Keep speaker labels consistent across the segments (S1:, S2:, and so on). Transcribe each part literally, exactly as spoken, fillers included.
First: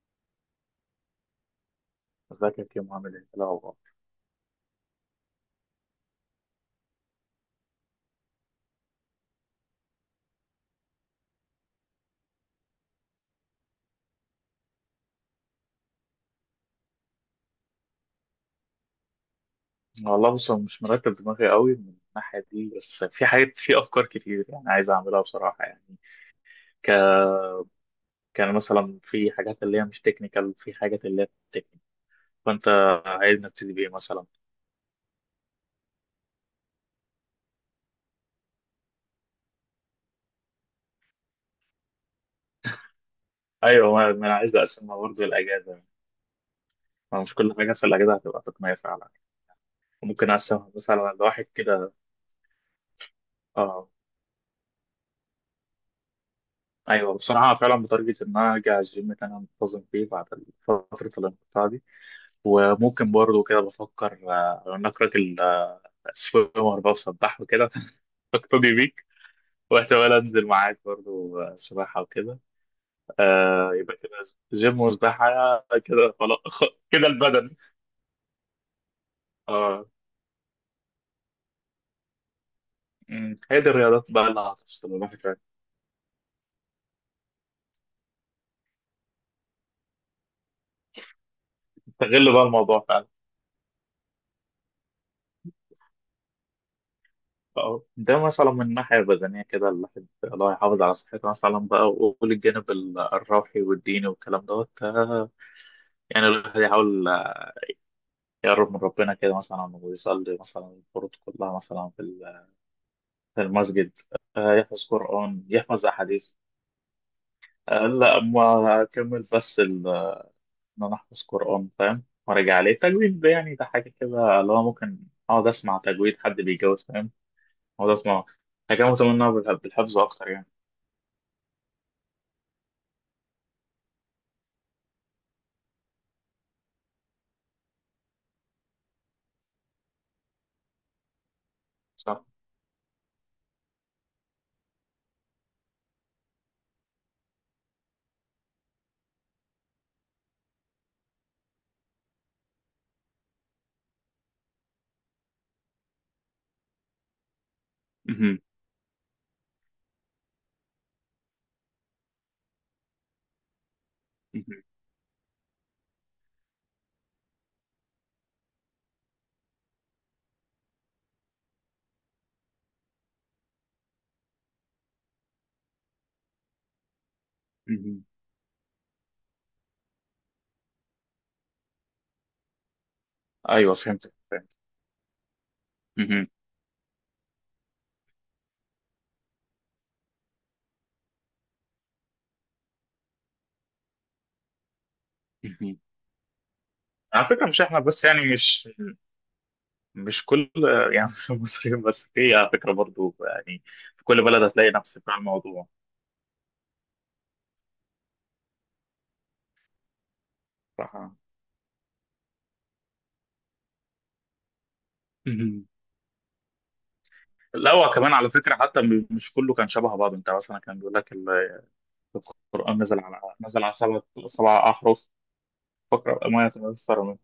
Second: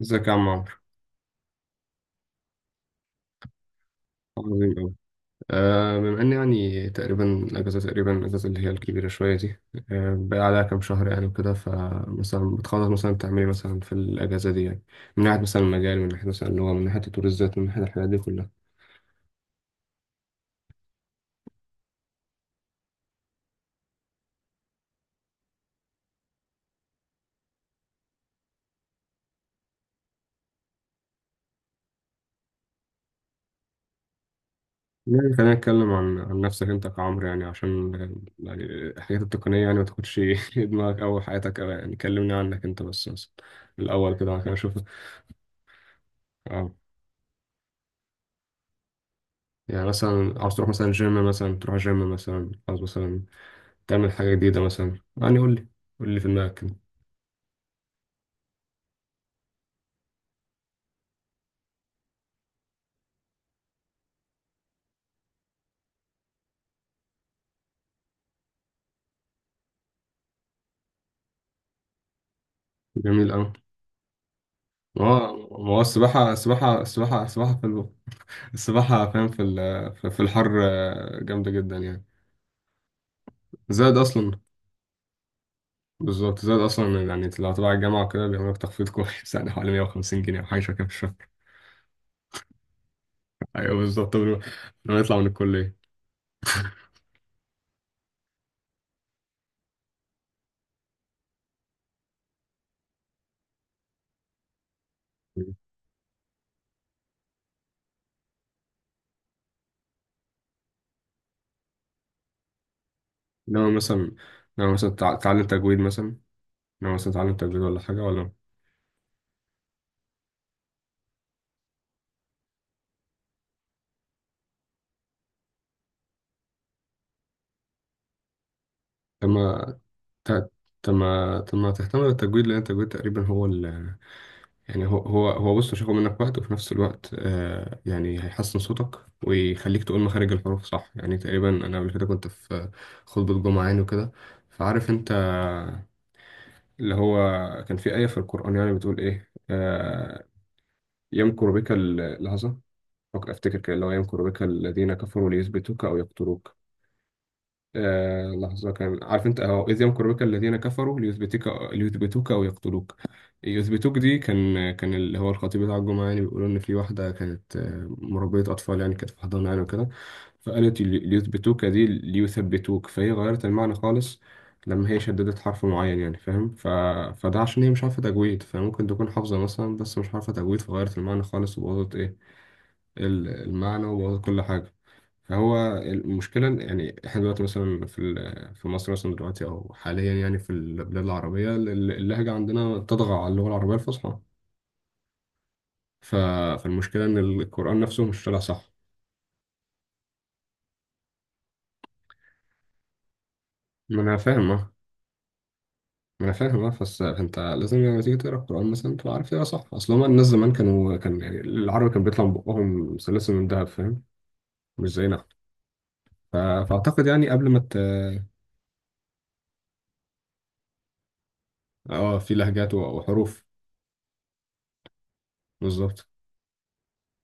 S1: ازيك يا عم عمرو.
S2: ازيك يا عامل ايه؟ لا والله.
S1: عظيم أوي. آه، بما إن يعني تقريبا الأجازة تقريبا الأجازة اللي هي الكبيرة شوية دي، آه، بقى عليها كام شهر يعني وكده، فمثلا بتخلص مثلا تعملي مثلا في الأجازة دي يعني، من ناحية مثلا المجال، من ناحية مثلا اللغة، من ناحية تطوير الذات، من ناحية الحاجات دي كلها.
S2: والله بص، أنا مش مرتب دماغي قوي من الناحيه دي، بس في حاجات، في افكار كتير يعني عايز اعملها بصراحه يعني. ك... كان مثلا في حاجات اللي هي مش تكنيكال، في حاجات اللي هي تكنيكال. فانت عايز نبتدي بايه مثلا؟
S1: يعني خلينا نتكلم عن عن نفسك أنت كعمرو، يعني عشان، يعني الحاجات التقنية يعني ما تاخدش دماغك أو حياتك أوي، يعني كلمني عنك أنت بس مثلا
S2: ايوه، ما
S1: الأول
S2: ما
S1: كده
S2: انا
S1: عشان
S2: عايز
S1: أشوف.
S2: اقسمها برضه الاجازه،
S1: اه،
S2: ما مش كل حاجه في الاجازه هتبقى تقنيه فعلا.
S1: يعني
S2: ممكن
S1: مثلا عاوز تروح
S2: اقسمها
S1: مثلا
S2: مثلا
S1: جيم،
S2: لواحد
S1: مثلا تروح
S2: كده.
S1: جيم، مثلا عاوز مثلا
S2: اه،
S1: تعمل حاجة جديدة مثلا، يعني قول لي، قول لي في دماغك كده.
S2: ايوه بصراحه فعلا بتارجت ان انا ارجع الجيم اللي انا منتظم فيه بعد فتره الانقطاع دي. وممكن برضه كده بفكر آه، نقرة سباحة، وأربعة سباح وكده. أقتدي بيك، واحتمال أنزل معاك برضو آه، سباحة وكده.
S1: جميل أوي.
S2: آه يبقى كده، جيم
S1: ما
S2: وسباحة.
S1: هو ما هو
S2: كده
S1: السباحة
S2: خلاص.
S1: السباحة
S2: كده
S1: السباحة السباحة
S2: البدن.
S1: في ال- السباحة، فاهم، في
S2: اه.
S1: ال- في في الحر، آه، جامدة جدا يعني.
S2: أمم، هي دي
S1: زائد
S2: الرياضات بقى
S1: أصلا،
S2: اللي هتفصل الواحد فعلا.
S1: بالظبط زائد أصلا، يعني لو تبع الجامعة وكده بيعملوا لك تخفيض كويس يعني حوالي مية وخمسين جنيه أو حاجة شبه كده في الشهر.
S2: استغل بقى الموضوع فعلا.
S1: أيوه بالظبط، قبل ما قبل ما نطلع من الكلية.
S2: اه، ده مثلا من الناحية البدنية كده الواحد، الله يحافظ على صحته مثلا بقى، وقول الجانب ال- الروحي والديني والكلام دوت. آه، يعني الواحد يحاول يقرب من ربنا كده مثلا، ويصلي مثلا الفروض كلها مثلا
S1: إنما
S2: المسجد.
S1: مثلا،
S2: آه،
S1: إنما
S2: يحفظ
S1: مثلا تع-
S2: قرآن،
S1: تعلم تجويد
S2: يحفظ
S1: مثلا،
S2: أحاديث.
S1: إنما مثلا تعلم تجويد ولا
S2: آه،
S1: حاجة
S2: لا
S1: ولا؟
S2: ما أكمل، بس ال- إن أنا أحفظ قرآن فاهم، وأرجع عليه التجويد ده، يعني ده حاجة كده اللي هو ممكن أقعد أسمع تجويد حد بيجوز فاهم، أقعد أسمع حاجة
S1: طب
S2: متمنة بالح-
S1: ما
S2: بالحفظ أكتر يعني.
S1: ت- طب ما طب ما تهتم بالتجويد، لأن التجويد تقريبا هو ال، يعني هو هو هو بص، مش هياخد منك وقت، وفي نفس الوقت آه يعني هيحسن صوتك ويخليك تقول مخارج الحروف صح، يعني تقريبا انا قبل كده
S2: صح.
S1: كنت في خطبة جمعة يعني وكده، فعارف انت اللي هو كان في آية في القرآن يعني بتقول ايه، آه، يمكر بك ال- لحظة، أفكر- افتكر كده، اللي هو يمكر بك الذين كفروا ليثبتوك او يقتلوك. آه
S2: مهم.
S1: لحظة، كان عارف انت اهو، إذ يمكرك الذين كفروا ليثبتك ليثبتوك أو يقتلوك. يثبتوك دي
S2: مهم.
S1: كان كان اللي هو الخطيب بتاع الجمعة يعني بيقولوا، إن في واحدة كانت آه، مربية أطفال يعني كانت في حضانة يعني وكده، فقالت لي- ليثبتوك دي، ليثبتوك، فهي غيرت المعنى خالص لما هي شددت حرف معين، يعني فاهم، ف... فده عشان هي مش عارفة
S2: مهم.
S1: تجويد، فممكن تكون حافظة مثلا بس مش عارفة تجويد، فغيرت المعنى خالص وبوظت إيه ال-
S2: أيوه
S1: المعنى،
S2: فهمت
S1: وبوظت كل
S2: فهمت.
S1: حاجة. فهو
S2: مهم.
S1: المشكلة إن- يعني احنا دلوقتي مثلا في ال- في مصر مثلا دلوقتي أو حاليا، يعني في البلاد العربية ال- اللهجة عندنا تطغى على اللغة العربية الفصحى.
S2: مهم.
S1: ف- فالمشكلة إن
S2: على فكرة مش
S1: القرآن
S2: إحنا
S1: نفسه
S2: بس
S1: مش
S2: يعني،
S1: طالع صح.
S2: مش مش كل يعني، مش المصريين بس في على فكرة برضو يعني،
S1: ما
S2: في
S1: أنا
S2: كل بلد
S1: فاهم
S2: هتلاقي
S1: أه.
S2: نفس بتاع الموضوع.
S1: ما أنا فاهم أه، بس أنت لازم لما تيجي تقرأ القرآن مثلا تبقى عارف تقرأ صح، أصل هما الناس زمان كانوا،
S2: صح.
S1: كان يعني العربي كان بيطلع من بقهم سلاسل من دهب، فاهم، مش زينا. ف- فأعتقد يعني قبل ما
S2: لا،
S1: ت...
S2: هو كمان على فكرة، حتى م- مش كله كان شبه بعض، انت مثلا كان بيقول لك ال-
S1: أه في لهجات
S2: القرآن نزل على
S1: وحروف.
S2: نزل على سبع سبع أحرف،
S1: بالظبط،
S2: فاقرأ ما يتيسر منه.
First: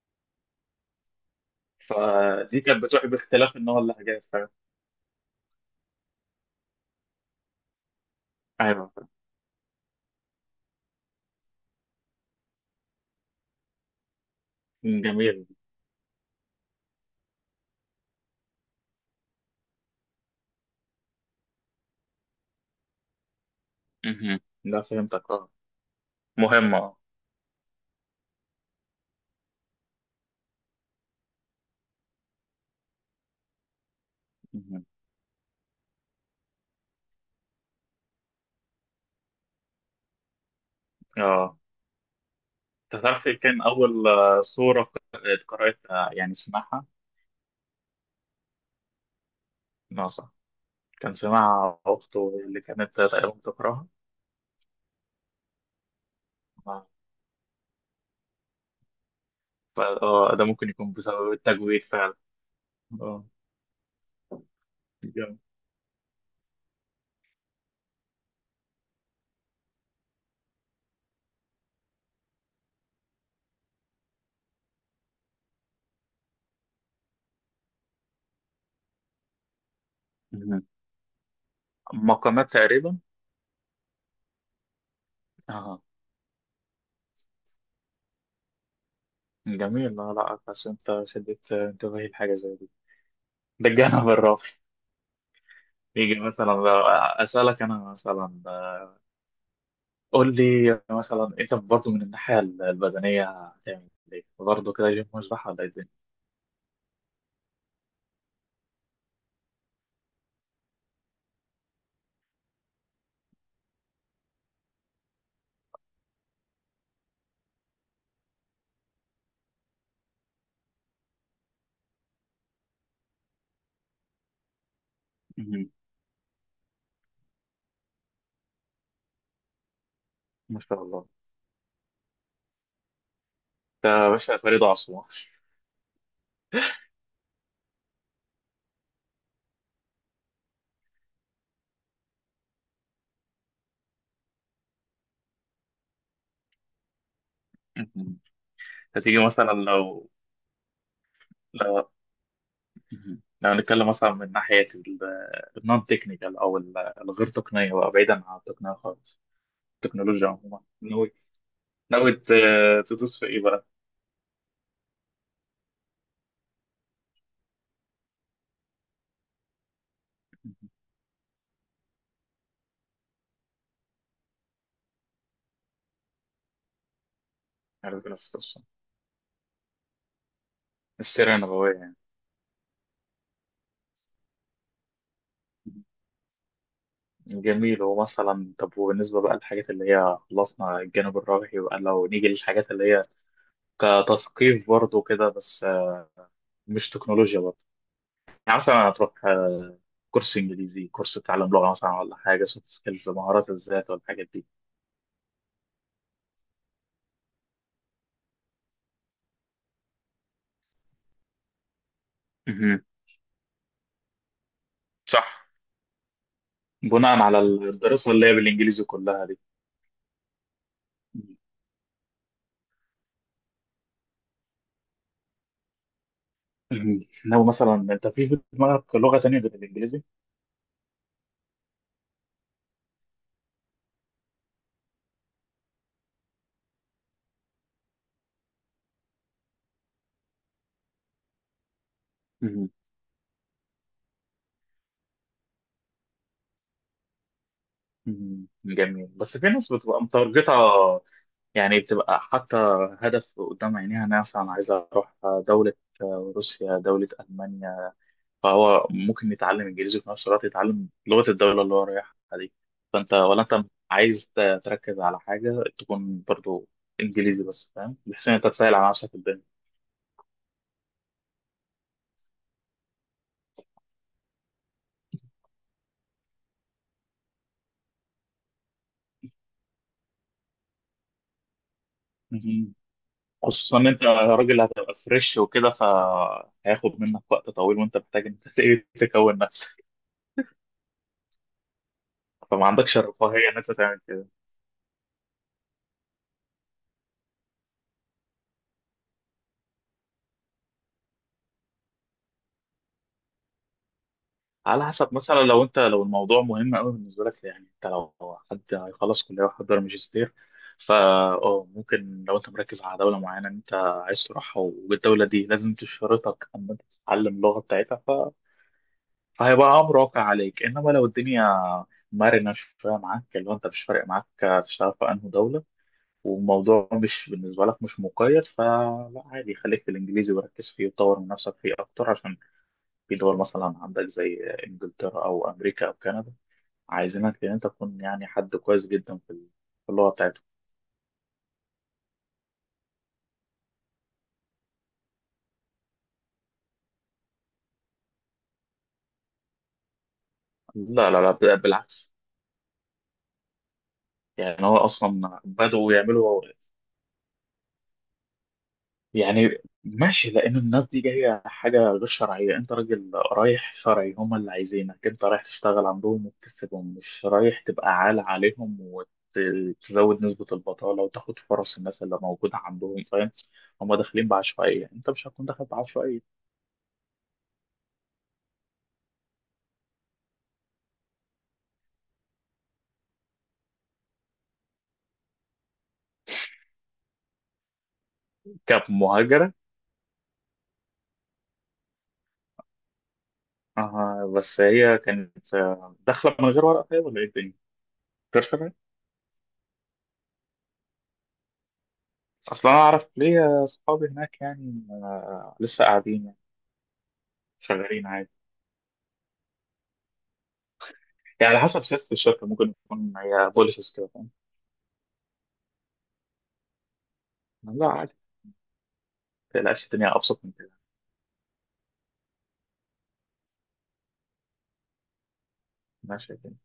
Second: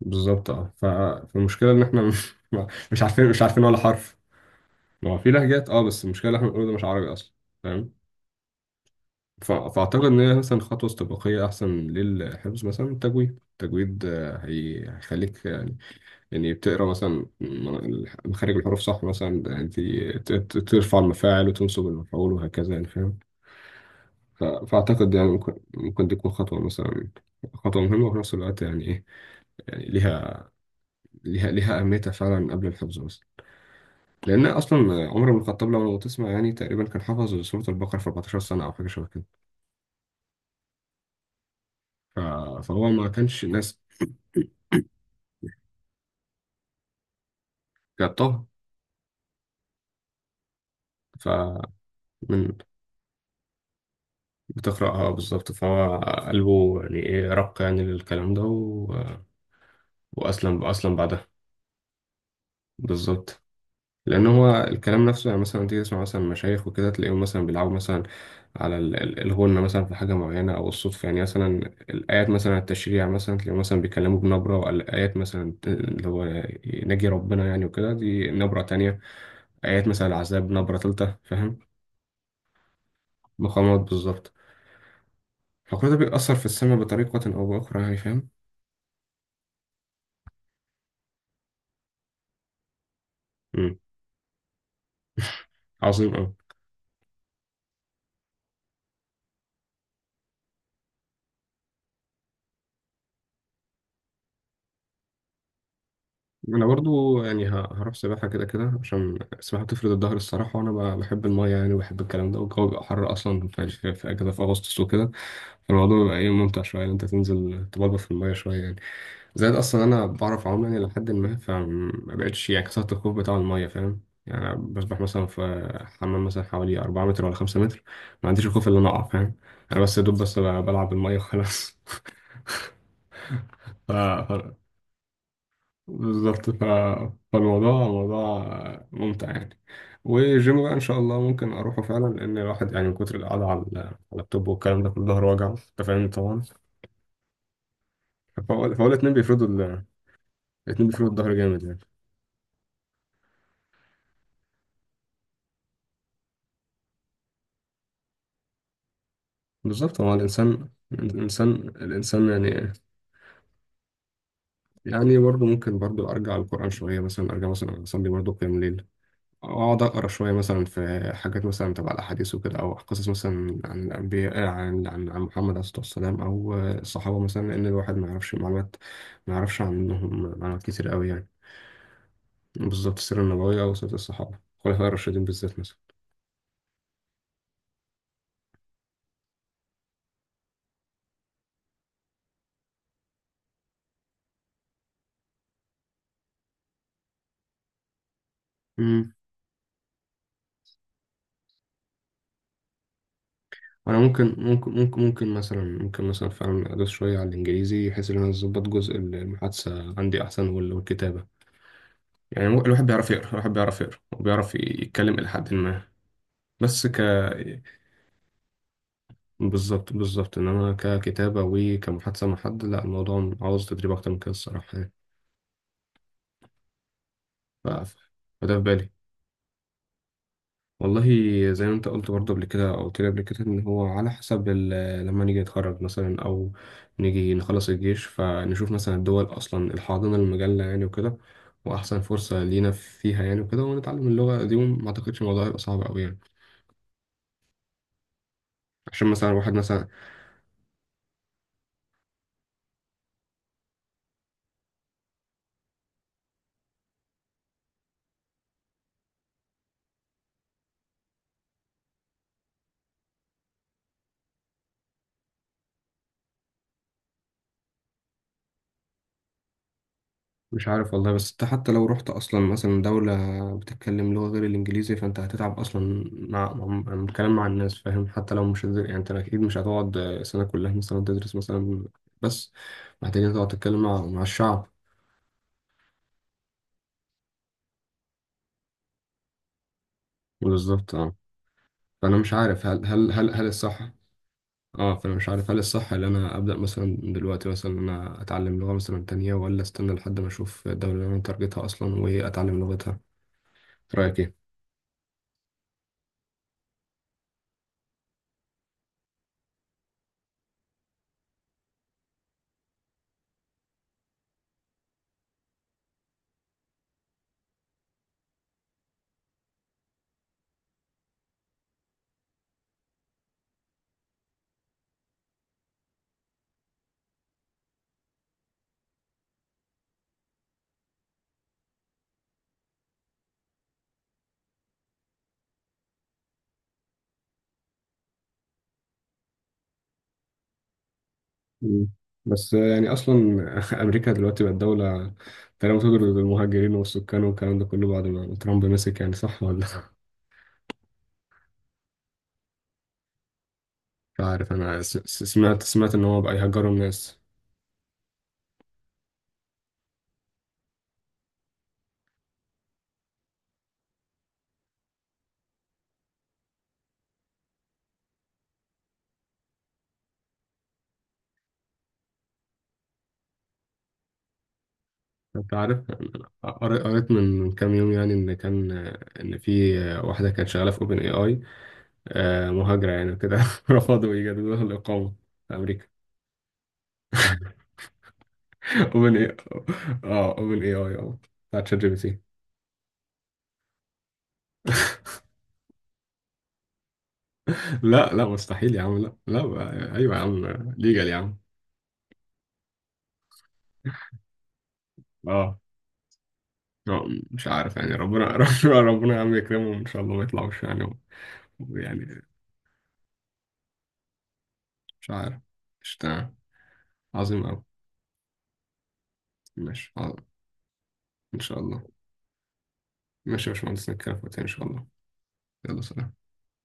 S1: بالظبط اه، ف... فالمشكله ان احنا مش،
S2: فدي كانت
S1: مش
S2: بتروح
S1: عارفين مش
S2: باختلاف
S1: عارفين ولا
S2: النوع اللي
S1: حرف.
S2: حاجات فاهم.
S1: ما هو في لهجات اه، بس المشكله اللي احنا بنقوله ده مش عربي اصلا، فاهم.
S2: أيوه فاهم.
S1: ف... فاعتقد ان هي مثلا خطوه استباقيه احسن للحفظ مثلا، التجويد، التجويد آه، هي... هيخليك
S2: جميل.
S1: يعني، يعني بتقرا مثلا م- مخارج الحروف صح مثلا يعني، ت- ت- ترفع المفاعل وتنصب المفعول وهكذا، يعني فاهم.
S2: مهم.
S1: ف...
S2: لا
S1: فاعتقد يعني
S2: فهمتك، اه.
S1: ممكن ممكن تكون خطوه
S2: مهمة، اه.
S1: مثلا، خطوه مهمه، وفي نفس الوقت يعني ايه، يعني ليها، ليها ليها اهميتها فعلا قبل الحفظ بس، لأن أصلا
S2: مهم.
S1: عمر بن الخطاب، لو لو تسمع يعني تقريبا كان حافظ سورة البقرة في 14 سنة أو حاجة شبه كده.
S2: اه،
S1: ف- فهو
S2: انت
S1: ما
S2: تعرف ايه
S1: كانش
S2: كان
S1: ناس
S2: أول آه، سورة ق- قرأتها يعني سمعها
S1: جابتها.
S2: ناصح؟ كان
S1: فمن
S2: سمعها أخته اللي كانت تقريبا بتقرأها.
S1: بتقرأها، بالظبط، فهو قلبه
S2: اه
S1: يعني إيه، رق يعني للكلام ده و...
S2: فا- آه، ده
S1: وأسلم
S2: ممكن يكون
S1: أسلم بعدها.
S2: بسبب التجويد فعلا. اه،
S1: بالظبط، لان هو الكلام نفسه،
S2: جامد.
S1: يعني مثلا تيجي تسمع مثلا مشايخ وكده تلاقيهم مثلا بيلعبوا مثلا على ال- ال- الغنة مثلا في حاجة معينة أو الصدفة يعني، مثلا الآيات مثلا التشريع مثلا تلاقيهم مثلا بيتكلموا بنبرة، والآيات مثلا اللي هو نجي ربنا يعني وكده دي نبرة تانية، آيات مثلا العذاب نبرة تالتة، فاهم.
S2: مقامات تقريبا.
S1: مقامات، بالظبط.
S2: اه،
S1: فكل ده بيأثر في السماء بطريقة أو بأخرى يعني، فاهم.
S2: جميل. لا لا، بس انت شدت انتباهي لحاجه زي دي. ده
S1: مم.
S2: الجانب الراقي.
S1: عظيم
S2: يجي
S1: أوي.
S2: مثلا بقى اسالك انا مثلا، قول لي مثلا انت برضه من الناحيه البدنيه هتعمل ايه برضه كده، جيم، مسبح، ولا ايه الدنيا؟
S1: انا برضو يعني ه- هروح سباحه كده كده، عشان السباحه بتفرد الظهر الصراحه، وانا ب- بحب المايه يعني، وبحب الكلام ده، والجو بيبقى حر اصلا في في في اجازه في اغسطس وكده، فالموضوع بيبقى ايه، ممتع شويه ان انت تنزل تبلبل في المايه شويه يعني. زائد اصلا انا بعرف اعوم يعني، لحد ما فما بقتش يعني، كسرت الخوف بتاع المايه، فاهم، يعني أنا بسبح مثلا
S2: مهم.
S1: في حمام مثلا حوالي 4 متر ولا 5 متر، ما عنديش الخوف اللي انا اقع، فاهم، انا بس يا دوب بس
S2: ما شاء
S1: بلعب
S2: الله،
S1: بالميه وخلاص
S2: ده
S1: ف...
S2: يا باشا فريد عصمه.
S1: بالظبط، ف... فالموضوع موضوع ممتع يعني. والجيم بقى ان شاء الله ممكن اروحه فعلا، لان الواحد يعني من كتر القعده على على اللابتوب والكلام ده كله ظهره وجعه، انت فاهم طبعا.
S2: مهم.
S1: فهو فهو الاتنين
S2: هتيجي
S1: بيفرضوا
S2: مثلا
S1: ال...
S2: لو
S1: الاتنين بيفرضوا الظهر جامد يعني.
S2: لو مهم. لو نتكلم مثلا من ناحيه النون تكنيكال او ال- الغير تقنيه بقى، بعيدا عن التقنيه خالص،
S1: بالظبط، هو
S2: التكنولوجيا عموما،
S1: الانسان
S2: ناوي
S1: الانسان
S2: ناوي
S1: الانسان
S2: ت-
S1: يعني،
S2: تدوس في ايه بقى؟
S1: يعني برضه ممكن برضه ارجع للقران شويه، مثلا ارجع مثلا اصلي برضه قيام ليل، اقعد اقرا شويه مثلا في حاجات مثلا تبع الاحاديث وكده، او قصص مثلا عن الانبياء، عن عن عن محمد عليه الصلاه والسلام، او الصحابه مثلا، لان الواحد
S2: عارف
S1: ما
S2: نفس
S1: يعرفش
S2: القصة،
S1: معلومات، ما يعرفش عنهم معلومات كتير قوي يعني.
S2: السيرة النبوية يعني.
S1: بالذات السيره النبويه، او سيره الصحابه الخلفاء الراشدين بالذات مثلا.
S2: جميل. هو مثلا طب، وبالنسبة بقى للحاجات اللي هي خلصنا الجانب الروحي بقى، لو نيجي للحاجات اللي هي كتثقيف برضه كده، بس آه، مش تكنولوجيا برضه، يعني مثلا
S1: امم،
S2: هتروح آه، كورس انجليزي، كورس تعلم لغة مثلا، ولا حاجة سوفت سكيلز، مهارات الذات
S1: انا
S2: والحاجات
S1: ممكن
S2: دي؟
S1: ممكن ممكن ممكن مثلا ممكن مثلا فعلا ادوس شويه على الانجليزي، بحيث ان انا اظبط جزء المحادثه عندي احسن وال- والكتابه يعني، مو-
S2: مهم.
S1: الواحد بيعرف يقرا، الواحد بيعرف يقرا وبيعرف يتكلم
S2: صح،
S1: الى حد ما، بس ك،
S2: بناء على الدراسة اللي هي بالانجليزي كلها دي.
S1: بالظبط بالظبط، انما ككتابة وكمحادثة مع حد، لا الموضوع عاوز تدريب اكتر من كده الصراحة يعني.
S2: مهم. لو
S1: ف-
S2: مثلا
S1: ف-
S2: انت، في في
S1: فده في بالي،
S2: دماغك لغة تانية غير الانجليزي؟
S1: والله. زي ما انت قلت برضه قبل كده، او قلت لي قبل كده، ان هو على حسب ال- لما نيجي نتخرج مثلا، او نيجي نخلص الجيش، فنشوف مثلا الدول اصلا الحاضنة المجلة يعني وكده، واحسن فرصة
S2: مهم.
S1: لينا فيها يعني وكده، ونتعلم اللغة دي، وما اعتقدش الموضوع هيبقى صعب قوي يعني،
S2: مم.
S1: عشان
S2: جميل،
S1: مثلا
S2: بس في
S1: واحد
S2: ناس
S1: مثلا.
S2: بتبقى متارجتة يعني، بتبقى حتى هدف قدام عينيها، أنا مثلا عايزة أروح دولة، روسيا، دولة ألمانيا، فهو ممكن يتعلم إنجليزي، وفي نفس الوقت يتعلم لغة الدولة اللي هو رايحها دي. فأنت، ولا أنت عايز ت- تركز على حاجة تكون برضو إنجليزي بس، فاهم، بحيث إن أنت تسهل على نفسك الدنيا.
S1: مش عارف والله، بس انت حتى لو رحت اصلا مثلا دولة بتتكلم لغة غير الانجليزي فانت هتتعب اصلا مع مع- مع الكلام مع الناس، فاهم، حتى لو مش هتدر- يعني انت اكيد مش هتقعد سنة كلها مثلا تدرس مثلا، بس
S2: مم.
S1: محتاجين تقعد
S2: خصوصا
S1: تتكلم
S2: إن
S1: مع
S2: أنت
S1: مع
S2: راجل
S1: الشعب.
S2: هتبقى فريش وكده، فهياخد منك وقت طويل، وأنت محتاج إن أنت تكون نفسك،
S1: بالظبط اه، فانا مش عارف
S2: فما
S1: هل
S2: عندكش
S1: هل هل هل
S2: الرفاهية إن أنت
S1: الصح،
S2: تعمل كده.
S1: اه فانا مش عارف هل الصح ان انا ابدا مثلا دلوقتي مثلا ان انا اتعلم لغة مثلا تانية، ولا استنى لحد ما اشوف الدولة اللي انا تارجتها اصلا واتعلم لغتها؟ رأيك ايه؟
S2: على حسب، مثلا لو انت، لو الموضوع مهم قوي بالنسبه لك، يعني انت لو حد هيخلص كليه ويحضر ماجستير، فا، اه ممكن. لو انت مركز على دوله معينه انت عايز تروحها، والدوله دي لازم تشترطك ان انت تتعلم اللغه بتاعتها، ف... فهيبقى امر واقع عليك. انما لو الدنيا مرنه شويه معاك، اللي هو انت مش فارق معاك تشتغل في انهي دوله، والموضوع مش بالنسبه لك مش مقيد، فلا عادي، خليك في الانجليزي وركز فيه، وطور من نفسك فيه اكتر، عشان في دول مثلا عندك زي انجلترا او امريكا او كندا، عايزينك ان انت تكون يعني حد كويس جدا في ال- في اللغه بتاعتهم.
S1: مم. بس يعني اصلا امريكا دلوقتي بقت دوله تقريبا بتضرب المهاجرين والسكان والكلام ده كله بعد ما ترامب مسك، يعني صح ولا؟
S2: لا لا لا، بالعكس.
S1: مش عارف
S2: يعني هو
S1: انا س- س-
S2: اصلا
S1: سمعت،
S2: بدأوا
S1: سمعت ان هو بقى
S2: يعملوا
S1: يهجروا الناس.
S2: يعني ماشي، لان الناس دي جايه حاجه غير شرعيه، انت راجل رايح شرعي، هم اللي عايزينك انت رايح تشتغل عندهم وتكسبهم، مش رايح تبقى عالة عليهم وتزود نسبه البطاله وتاخد فرص الناس اللي موجوده عندهم، فاهم؟ هم داخلين بعشوائيه، انت مش هتكون
S1: انت
S2: داخل
S1: عارف، أنا
S2: بعشوائيه
S1: قريت، قريت من من كام يوم يعني، ان كان، ان في واحده كانت شغاله في اوبن اي اي، مهاجره يعني كده رفضوا يجددوا لها الاقامه في امريكا. اوبن اي،
S2: كمهاجر.
S1: اه اوبن اي اي، اه بتاعت شات جي بي تي.
S2: آه، بس هي كانت آه، داخلة من غير ورقة طيب، ولا إيه الدنيا؟
S1: لا لا،
S2: كرش كمان؟
S1: مستحيل يا عم، لا لا بقى- ايوه يا عم، ليجل يا عم.
S2: أصلا أنا أعرف ليا صحابي هناك يعني، آه
S1: اه،
S2: لسه قاعدين يعني،
S1: آه، مش عارف يعني،
S2: شغالين
S1: ربنا
S2: عادي.
S1: ربنا، ربنا يا عم يكرمهم ان شاء الله ما يطلعوش يعني.
S2: يعني على حسب سياسة
S1: يعني،
S2: الشركة، ممكن تكون هي بوليسز كده، فاهم؟
S1: مش عارف، مش تمام. عظيم قوي،
S2: لا عادي، ما تقلقش،
S1: ماشي
S2: الدنيا
S1: عظيم،
S2: أبسط من كده.
S1: ان شاء الله. ماشي يا باشمهندس، نتكلم في وقتها ان شاء الله. يلا سلام.
S2: ماشي الدنيا.